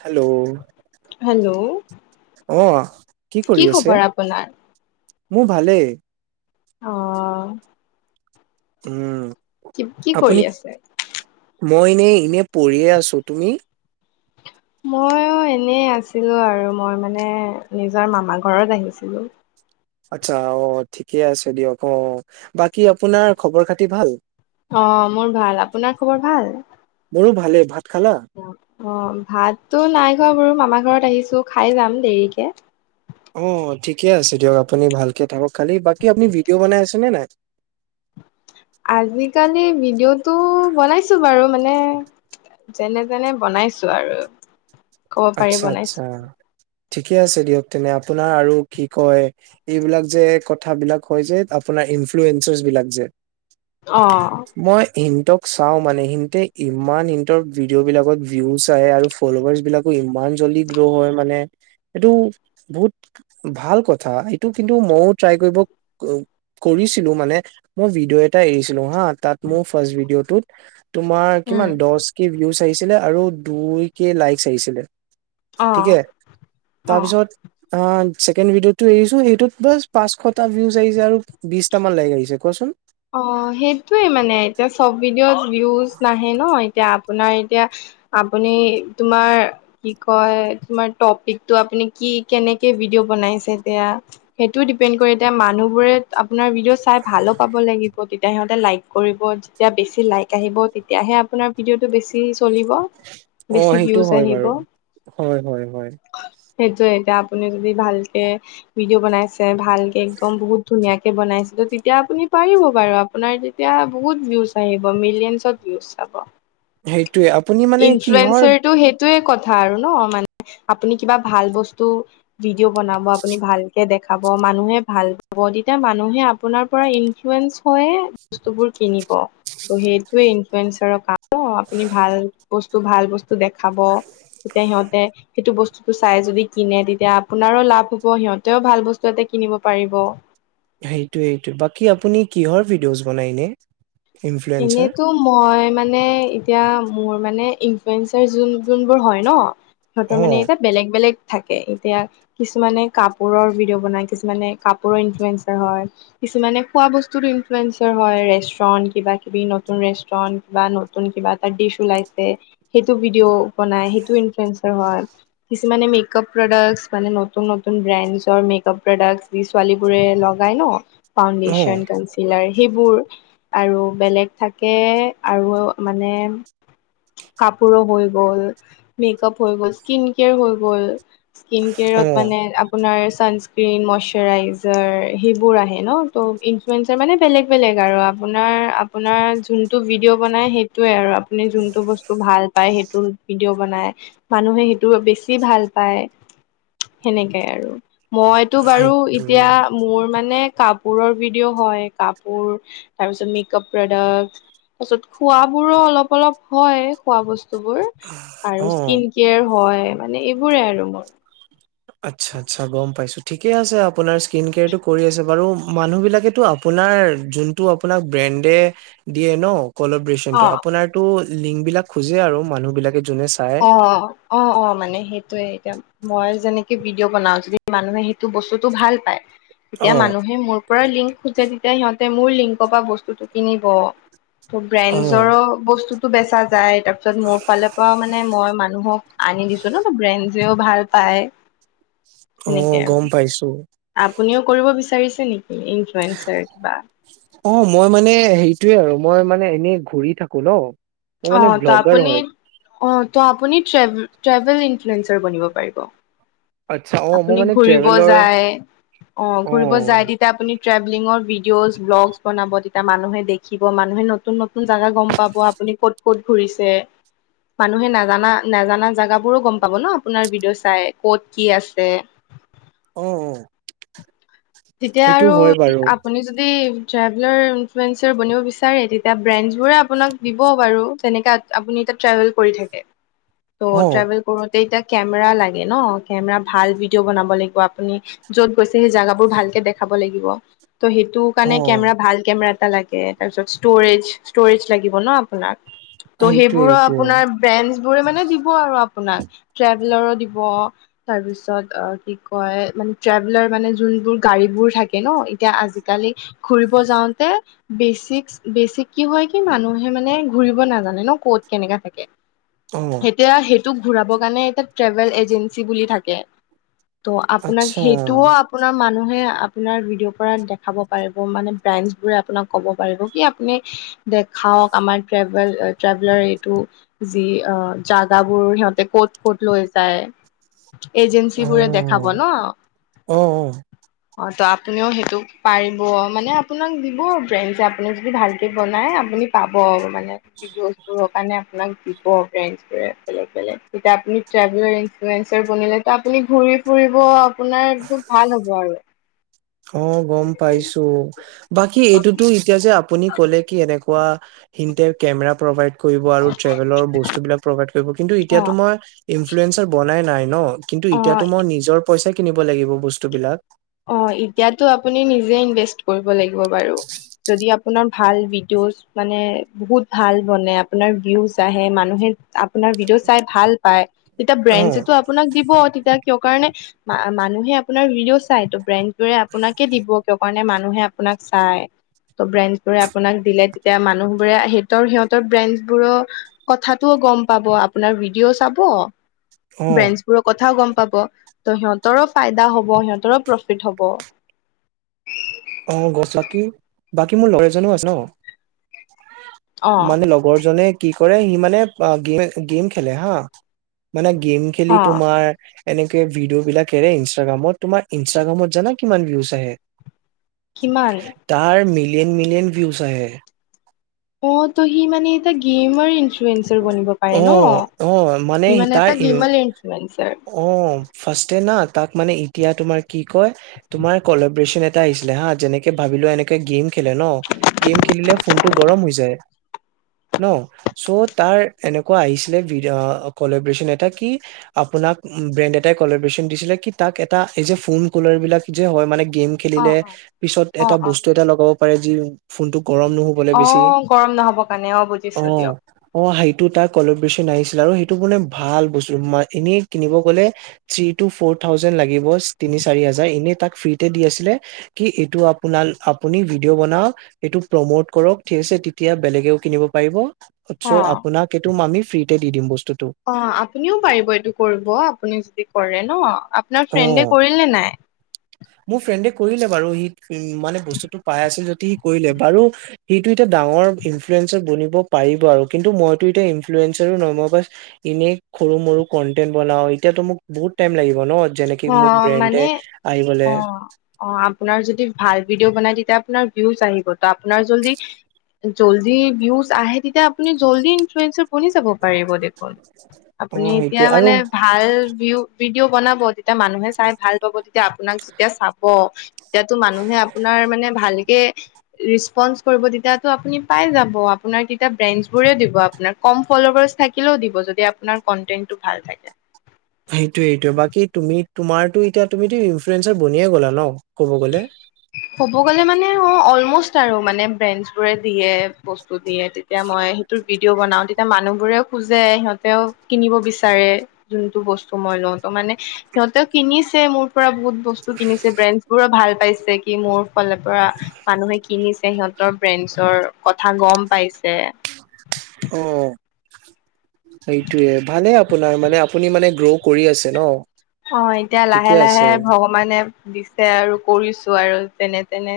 Hello hello অহ, কি কৰি আছে? খবৰ আপোনাৰ? মোৰ ভালেই আহ। উম। কি- কি আপুনি কৰি আছে? মই এনেই এনে পঢ়িয়ে আছো তুমি? মইয় এনেই আছিলো আৰু মই মানে নিজৰ মামা ঘৰত আহিছিলো। আচ্ছা অহ ঠিকে আছে দিয়ক অহ বাকী আপোনাৰ খবৰ -খাতি ভাল? অহ, মোৰ ভাল, আপোনাৰ খবৰ ভাল? মোৰো ভালে ভাত খালা? অহ, ভাততো নাই খোৱা বাৰু মামাৰ ঘৰত আহিছো খাই যাম দেৰিকে। অহ, ঠিকে আছে দিয়ক আপুনি ভালকে থাকক খালি বাকী আপুনি ভিডিঅ' বনাই আছেনে নে নাই? [inaudible] আজিকালি ভিডিঅ'টো বনাইছো বাৰু। মানে যেনে- তেনে বনাইছো আৰু। ক'ব পাৰি আচ্ছা -আচ্ছা। বনাইছো। ঠিকে আছে দিয়ক তেনে আপোনাৰ আৰু কি কয় এইবিলাক যে, কথাবিলাক হয় যে তোমাৰ ইনফ্লুৱেঞ্চাৰচবিলাক যে, অ' মই ইণ ক চাওঁ মানে হিন্তে ইমান ইন্তৰ ভিডিঅ' বিলাকত ভিউজ আহে আৰু ফলৱাৰ্চ বিলাক ইমান জল্দি গ্ৰৱ হয় মানে এইটো বহুত ভাল কথা এইটো কিন্তু মইও ট্ৰাই কৰিব কৰিছিলো মানে মই ভিডিঅ' এটা এৰিছিলো হা তাত মোৰ ফাৰ্ষ্ট ভিডিঅ'টোত তোমাৰ উম, কিমান দচ কে ভিউজ আহিছিলে আৰু দুই কে লাইকচ আহিছিলে। অ' ঠিকে অ'। তাৰপিছত আহ, ছেকেণ্ড ভিডিঅ' টো এৰিছো সেইটোত বাচ পাঁচশটা ভিউজ আহিছে আৰু বিশটা মান লাইক আহিছে কোৱাচোন? অহ, সেইটোয়ে মানে এতিয়া চব ভডিঅ' ভিউজ নাহে ন'এতিয়া আপোনাৰ এতিয়া আপুনি তোমাৰ কি কয় তোমাৰ তপিকটো আপুনি কি কেনেকে ভিডিঅ'বনাইছে এতিয়া সেইটোও দিপেণ্ড কৰে এতিয়া মানুহ বোৰে আপোনাৰ ভিডিঅ' চাই ভালো পাব। তেতিয়াহে লাইক কৰিব যেতিয়া বেছি লাইক আহিব তেতিয়াহে আপোনাৰ ভিডিঅ'টো বেছি চলিব অ বেছি সেইটো ভিউজ হয় আহিব। বাৰু হয় হয় হয় সেইটোয়ে এতিয়া আপুনি যদি ভালকে ভিডিঅ' বনাইছে ভালকে একদম বহুত ধুনীয়াক বনাইছিলো তেতিয়া আপুনি পাৰিব বাৰু আপোনাৰ তেতিয়া বহুত ভিউজ আহি মিলিয়নত ভিউজ চাব। সেইটোৱে আপুনি মানে কিহৰ ইনফ্লুৱেঞ্চাৰটো সেইটোয়ে কথা। কথা আৰু ন' মানে আপুনি কিবা ভাল বস্তু ভিডিঅ' বনাব আপুনি ভালকে দেখাব মানুহে ভাল পাব তেতিয়া মানুহে আপোনাৰ পৰা ইন ইনফ্লুয়েঞ্চ হয়ে বস্তুবোৰ কিনিব, ত সেইটোৱে ইনফ্লুয়েঞ্চাৰৰ কাম আপুনি ভাল বস্তু -ভাল বস্তু দেখাব তেতিয়া সিহঁতে সেইটো বস্তুটোতো চাই যদি কিনে তেতিয়া আপোনাৰো লাভ হ'ব সিহঁতেও ভাল বস্তু এটা কিনিব পাৰিব। সেইটোৱেতো বাকী আপুনি কিহৰ ভিডিঅ'জ বনাই এনে? ইনফ্লুৱেঞ্চাৰ এনেইতো মই মানে এতিয়া মোৰ মানে ইনফ্লুয়েঞ্চৰ যোন- যোনবোৰ হয় ন', সিহতৰ অ মানে এটা বেলেগ -বেলেগ থাকে, এতিয়া কিছুমানে কাপোৰৰ ভিডিঅ' বনাই কিছুমানে কাপোৰৰ ইনফ্লয়েঞ্চাৰ হয় কিছুমানে খোৱা বস্তুদি ইনফ্লুৱেঞ্চৰ হয়, ৰেষ্টুৰেণ্ট কিবা নতুন ৰেষ্টুৰণ্ট বা নতুন কিবা এটা ডিচ ওলাইছে সেইটো ভিডিঅ' বনাই সেইটো ইনফ্লুৱেঞ্জ হয়, কিছুমানে মেকআপ প্ৰডাক্স মানে নতুন নতুন ব্ৰেণ্ডজৰ মেকপ প্ৰডাক্ট ছোৱালীবোৰে লগাই ন' অ ফাউণ্ডেছন, কনঞ্চেলাৰ সেইবোৰ আৰু বেলেগ থাকে আৰু মানে কাপোৰো হৈ গ'ল, মেকআপ হৈ গল, স্কিন কেয়াৰ হৈ গ'ল স্কিন অ কেয়াৰত মানে আপোনাৰ ছানস্ক্ৰীণ মইশ্বৰাইজাৰ সেইবোৰ আহে ন' ত' ইনফ্লুৱেঞ্চাৰ মানে বেলেগ -বেলেগ আৰু আ আপোনাৰ আপোনাৰ যোনটো ভিডিঅ' বনায় সেইটোৱে আৰু আ বস্তু ভাল পায় সেইটোৰ ভিডিঅ' বনাই মানুহে সেইটো বেছি ভাল পায়। সেনেকাই আৰু মইতো বাৰু সেইটোৱে এতিয়া মোৰ মানে কাপোৰৰ ভিডিঅ' হয় কাপোৰ তাৰপিছত মেকআপ প্ৰডাক্ট। তাৰপাছত খোৱ বোৰো অলপ অলপ। হয় খোৱা বস্তু বোৰ আৰু অ স্কিন কেয়ৰ হয় মানে এইবোৰে আৰু মোৰ। আচ্ছা, আচ্ছা, গম পাইছো ঠিকে আছে আপোনাৰ স্কীনকেয়াৰটো কৰি আছে বাৰু, মানুহবিলাকেতো আপো আপোনাৰ যোনটো আপোনাক ব্ৰেণ্ডে দিয়ে ন কলাব্ৰেচণ্টো অ আপোনাৰো লিংক বিলাক খোজে আৰু মানুহ বিলাকে যোনে চাই অ অ অ মানে সেইটোয়ে। মই যেনেকে ভিডিঅ' বনাও যদি মানুহে সেইটো বস্তুটো ভাল পায় অ তেতিয়া মানুহে মোৰ পৰা লিংক খোজে তেতিয়া সিহঁতে মোৰ লিংকৰ পৰা বস্তুটো কিনিব। ত অ ব্ৰেণ্ডৰো বস্তুতটো বেচা যায় তাৰ পিছত মোৰ ফালৰ পৰা মানে মই মানুহক আনি দিছো ন ব্ৰেন যেও ভাল পায় অ সেনেকে আৰু গম পাইছো। আপুনিও কৰিব বিচাৰিছে নেকি? ইনফ্লুৱেঞ্চাৰ কিবা অ মই মানে হেৰিটয়ে আৰু মই মানে এনেই ঘূৰি থাকো ন মই অ মানে ত ব্লগাৰ আপুনি হয় অ ত আপুনি ট্ৰেভেল ইন্ঞ্চাৰনিব বনিব পাৰিব আচ্ছা অ মই আপুনি মানে ঘুৰিব ট্ৰেভেলৰ যায় অ ঘূৰিব যায় তেতিয়া আপুনি। ট্ৰেভেলিঙৰ ভিডি'জ ব্লগছ বনাব তেতিয়া মানুহে দেখিব মানুহে নতুন নতুন জেগা গম পাব আপুনি ক'ত ক'ত ঘূৰিছে। মানুহে নাজানা নাজানা জাগাবোৰো গম পাব ন আপোনাৰ ভিডিঅ' চাই ক'ত কি আছে। তে উ উ। তেতিয়া আৰু আপুনি যদি ট্ৰেভেলাৰ ইনফ্লেঞ্চাৰ বনিব বিচাৰে তেতিয়া ব্ৰেছবোৰে আপোনাক দিব বাৰু তেনেকা আপুনি। ট্ৰেভেল কৰি থাকে অ ত' ট্ৰেভেল কৰো এতিয়া কেমেৰা লাগে ন কেমেৰা ভাল ভিডিঅ' বনাব লাগিব আপুনি য'ত গৈছে সেই জাগা। ভালকে দেখাব লাগিব ত সেইটো অ কাৰণে কেমেৰা ভাল কেমেৰা লাগে তাৰপিছত ষ্টৰেজ ষ্টৰেজ লাগিব ন আপোনাক ত সেইটোৱে সেইবোৰৰ সেইটোৱে আপোনাৰ ব্ৰেণ্ডন বোৰে মানে দিব আৰু আপোনাক। দিব। তাৰ পাছত আ কি কয়, মানে ট্ৰেভেলাৰ যোন গাড়ী বোৰ থাকে ন এতিয়া আজিকালি ঘুৰিব যাওঁতে বেচিক বেচিক হয় কি মানুহে মানে ঘূৰিব নাজানে ন কত কেনেকা থাকে অ এতিয়া সেইটোক ঘূৰাবৰ কাৰণে এটা ট্ৰেভেল এজেঞ্চি বুলি থাকে। ত' আপোনাক আচ্ছা সেইটোও আপোন মানুহে আপোনাৰ ভিডিঅ' পৰা দেখাব পাৰিব মানে ব্ৰেণ্ড বোৰে আপোনাক ক'ব পাৰিব কি আপুনি দেখাওক আমাৰ ট্ৰেভেলাৰ এইটো যি জাগাবোৰ সিহঁতে ক'ত ক'ত লৈ যায় অ এজেঞ্চিবোৰে দেখাব ন। অ অ ত আপুনিও সেইটো পাৰিব মানে আপোনাক দিব ফ্ৰেণ্ড যে আপোননি যদি ভালকৈ বনায় আপুনি পাব মানে ভিডিঅ'জবোৰৰ কাৰণে আপোনাক দিব ফ্ৰেণ্ডছ বোৰে বেলেগ বেলেগ এতিয়া আপুনিভেল্ বনিলেটো আপুনি ঘূৰি ফুৰি ফুৰিব আপোনাৰ এক ভাল হ'ব আৰু অ গম অ পাইছো বাকী এইটোতো এতিয়া যে আপুনি কলে কি এনে তেনেকোৱা হিনটাইপ কেমেৰা প্ৰভাইড কৰিব আৰু ট্ৰেভেলৰ বস্তু বিলাক প্ৰভাৱ কৰিব কিন্তু এতিয়া টো মই ইনফ্লেৰ বনাই নাই ন। কিন্তু অ এতিয়াতো মই নিজৰ পইচাই কিনিব লাগিব বস্তুবিলাক। অ এতিয়াটো আপুনি নিযে ইনভেষ্ট কৰিব লাগিব বাৰু যদি আপোনাৰ ভাল মানে বহুত ভাল বনে আপোনাৰ ভিউজ আহে মানুহে আপোনাৰ ভিডিঅ' চাই ভাল পায় তেতিয়া অ ব্ৰেঞ্চেটো আপোনাক দিব তেতিয়া কিয় কাৰণে মানুহে আপোনাৰ ভিডিঅ' চাই ত ব্ৰে [unintelligible] দৰে আপোনাকে দিব কিয় কাৰণে মানুহে আপোনাক চাই। ত' ব্ৰেণ্ডছ বোৰে আপোনাক দিলে তেতিয়া মানুহবোৰে সিহতৰ সিহঁতৰ ব্ৰেণ্ডছ বোৰৰ কথাটো গম পাব আপোনাৰ ভিডিঅ' চাব অ ব্ৰেঞ্চবোৰৰ কথাও গম পাব ত' সিহঁতৰো ফাইদা হ'ব সিহঁতৰো প্ৰফিট হ'ব অ গছাকি বাকী মোৰ লৰা এজনো আছে ন অ মানে লগৰজনে কি কৰে সি মানে গেম গেম খেলে হা। মানে গেম খেলি অ তোমাৰ এনেকে ভিডিঅ' বিলাক এৰে ইনষ্টাগ্ৰামত তোমাৰ ইনষ্টাগ্ৰামত জানা কিমান ভিউজ আহে। কিমান তাৰ মিলিয়ন মিলিয়ন ভিউজ আহে। অ ত সি মানে এয়া গেমৰ বনিব পাৰে অ ন অ মানে সিমানে তাৰ এটা ইনফ্লুৱেঞ্চ। অ ফ্ৰাস্টে না তাত মানে এতিয়া তোমাৰ কি কয় কলাব্ৰেশ্বন এটা আহিছিলে হা, যেনেকে ভাবিলোৱা এনেকে গেম খেলে ন গেম খেলিলে ফোনটো গৰম হৈ যায়। ন চ' তাৰ এনেকুৱা আহিছিলে ভিডিঅ' আ কলেব্ৰচন এটা কি আপোনাক ব্ৰেণ্ড এটাই কলাৰচন দিছিলে কি তাক এটা এই যে ফোন কলাৰ বিলাক যে হয় মানে গেম অ খেলিলে পিছত অ অ এটা অ বস্তু এটা লগাব পাৰে যি ফোনটো গৰম নুহুবলৈ অ বেছি গৰম নহ'ব কাৰণে অ বুজিছো দিয়ক অ হাৰি টো তাৰ কলপ বেচি ন আহিছিলে আৰু সেইটো মানে ভাল বস্তু মই এনেই কিনিব গ'লে থি টু ফ'ৰ থাউজেনড লাগিব তিনি চাৰি হাজাৰ এনেই তাক ফ্ৰীতে দি আছিলে। কি এইটো আপোনাৰ আপোনি ভিডিঅ'বনাওক এইটো প্ৰমোত কৰক। ঠিক আছে তেতিয়া বেলেগে কিনিব পাৰিব অ চও আপোনাক সিটোৰ আমিও ফিৰিকে দি দিম [unintelligible] অ আপুনিও পাৰিব এইটো কৰিব আপুনি যদি কৰে ন। আপোনাৰ ফ্ৰেণ্ডে অ কৰিলে নে নাই? মোৰ ফ্ৰেণ্ডে কৰিলে বাৰু সি উ মানে বস্তুটো পাই আছিল যদি সি কৰিলে বাৰু সিটো টা ডাঙৰ ইনফ্লুৱেঞ্চাৰ বনিব পাৰিব আৰু কিন্তু মইতো এতিয়া ইনফ্লেবেঞ্চ ন মই বছ এনেই সৰু মৰু কন্টেন্ট বনাও এতিয়াতো মোক বহুত টাইম লাগিব ন। যেনেক অ মোক ব্ৰেণ্ডে মানে আহিবলে অ অ আপোনাৰ যদি ভাল ভিডিঅ' বনাই তেয়া আপোনাৰ ভিউজ আহিব তো আপোনাৰ যদি জল্দি ভিউছ আহে তেতিয়া আপুনি জল্দি ইনফ্লুৱেঞ্চ বনি যাব পাৰিব দেখোন অ আপুনি এতিয়া সেইটোয়ে আৰু মানে ভাল ভিউ ভিডিঅ' বনাব তেতিয়া মানুহে চাই ভাল পাব। এতিয়া আপোনাক যেতিয়া চাব তেতিয়াতো মানুহে আপোনাৰ মানে ভালকে ৰেঞ্চপন কৰিব তেতিয়াটো আপুনি পাই যাব। আপোনাৰ তেতিয়া ব্ৰেঞ্চবোৰে দিব আপোনাক কম থাকিলে দিব যদি কণ্টেন টো ভাল থাকে সেইটোয়ে সেইটো বাকি তুমি তোমাৰোটো এতিয়া তুমিতো ইনফ্লুৱেঞ্চাৰ বনিয়ে গলা ন ক'ব গ'লে ক'ব গ'লে মানে অঁ অলম'ষ্ট আৰু মানে ব্ৰেণ্ডছবোৰে দিয়ে বস্তু দিয়ে তেতিয়া মই সেইটো ভিডিঅ' বনাও তেতিয়া মানুহ বোৰে খোজে সিহঁতেও কিনিব বিচাৰে যোনটো বস্তু মই লওঁ ত মানে সিহঁতেও কিনিছে মোৰ পৰা বহুত বস্তু কিনিছে ব্ৰে পুৰা ভাল পাইছে কি মোৰ ফালৰ মানুহে কিনিছে, সেতৰ বেঞ্চৰ কথা গম [unintelligible] গম পাইছে সেইটোৱে ভালে আপোনাৰ মানে আপুনি মানে গ্ৰ' কৰি আছে ন অ এতিয়া লাহে ঠিকে লাহে আছে ভগৱানে দিছে আৰু কৰিছো। আৰু যেনে-তেনে,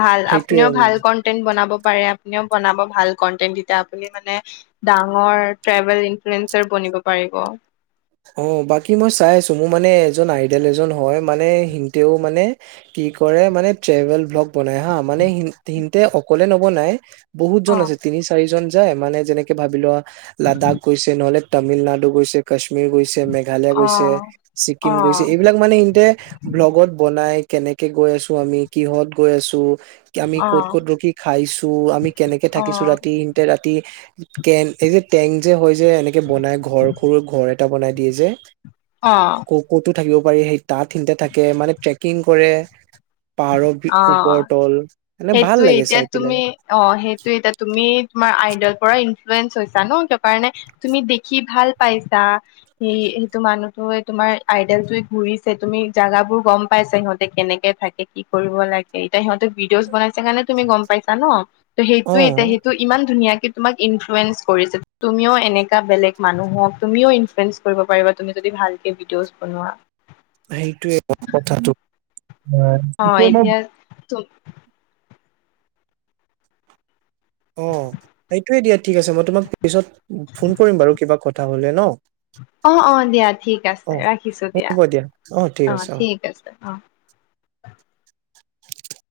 ভাল, আপুনিও সেইটোয়ে ভাল কন্টেন্ট বনাব পাৰে, আপুনিও বনাব ভাল কণ্টেণ্ট, তেতিয়া আপুনি মানে, ডাঙৰ ট্ৰেভেল ইনফ্লোএঞ্চৰ বনিব নিব পাৰিব। অ' বাকী মই চাই আছো, মোৰ মানে এজন আইডেল এজন হয় মানে, সিনতেও মানে কি কৰে, মানে ট্ৰেভেল ভ্লগ বনায় হা! মানে সিহঁতে অকলে নবনায়, বহুত অ জন আছে তিনি-চাৰিজন। যায়। মানে যেনেকে ভাবি লোৱা, লাডাখ গৈছে, নহলে তামিলনাডু গৈছে, কাশ্মীৰ গৈছে। মেঘালয় অ গৈছে, অ ছিক্কিম গৈছে, এইবিলাক মানে ইতে ব্লগত বনায়। কেনেকে গৈ আছো আমি, কিহত গৈ আছো? আমি ক'ত ক'ত ৰখি খাইছো, আমি কেনেকে অ থাকিছো ৰাতি। সিহঁতে ৰাতি কেন এ যে টেন্ট যে হয় যে, এনেকে বনাই ঘৰ সৰু ঘৰ এটা বনাই দিয়ে যে অ'। ক ক'তো থাকিব পাৰি, সেই তাত সিহঁতে থাকে। মানে ট্ৰেকিং কৰে। পাৰত, অ অ ওপৰতল সেইটোয়ে, এতিয়া তুমি অ' সেইটোৱে এতিয়া তুমি তোমাৰ আইডৰ পৰা ইনফ্লোৱেঞ্চ হৈছা ন? কিয় কাৰণে তুমি দেখি ভাল পাইছা। সেইটো মানুহটোৱে তোমাৰ আইডেলটোৰে ঘুৰিছে। তুমি জেগাবোৰ গম পাইছা, সিহঁতে কেনেকে থাকে। কি কৰিব লাগে, এতিয়া সিহঁতক অচ বনাইছে কাৰণে তুমি গম পাইছা ন? ত' অ সেইটোৱে এতিয়া, সেইটো ইমান ধুনীয়াকে তোমাক ইনফ্লুৱেঞ্চ কৰিছে, তুমিও এনেকা বেলেগ মানুহক তুমিও ইনফ্লুৱেঞ্চ কৰিব পাৰিবা। তুমি যদি ভালকে ভিডিঅ'জ বনোৱা। সেইটোৱে কথাটো, এইটো অলপ তুম অ' সেইটোৱে দিয়া, ঠিক আছে। মই তোমাক পিছত ফোন কৰিম বাৰু কিবা কথা হ'লে ন? অ' অ' দিয়া ঠিক অ আছে। ৰাখিছো দিয়া। অ' ঠিক আছে। অ'।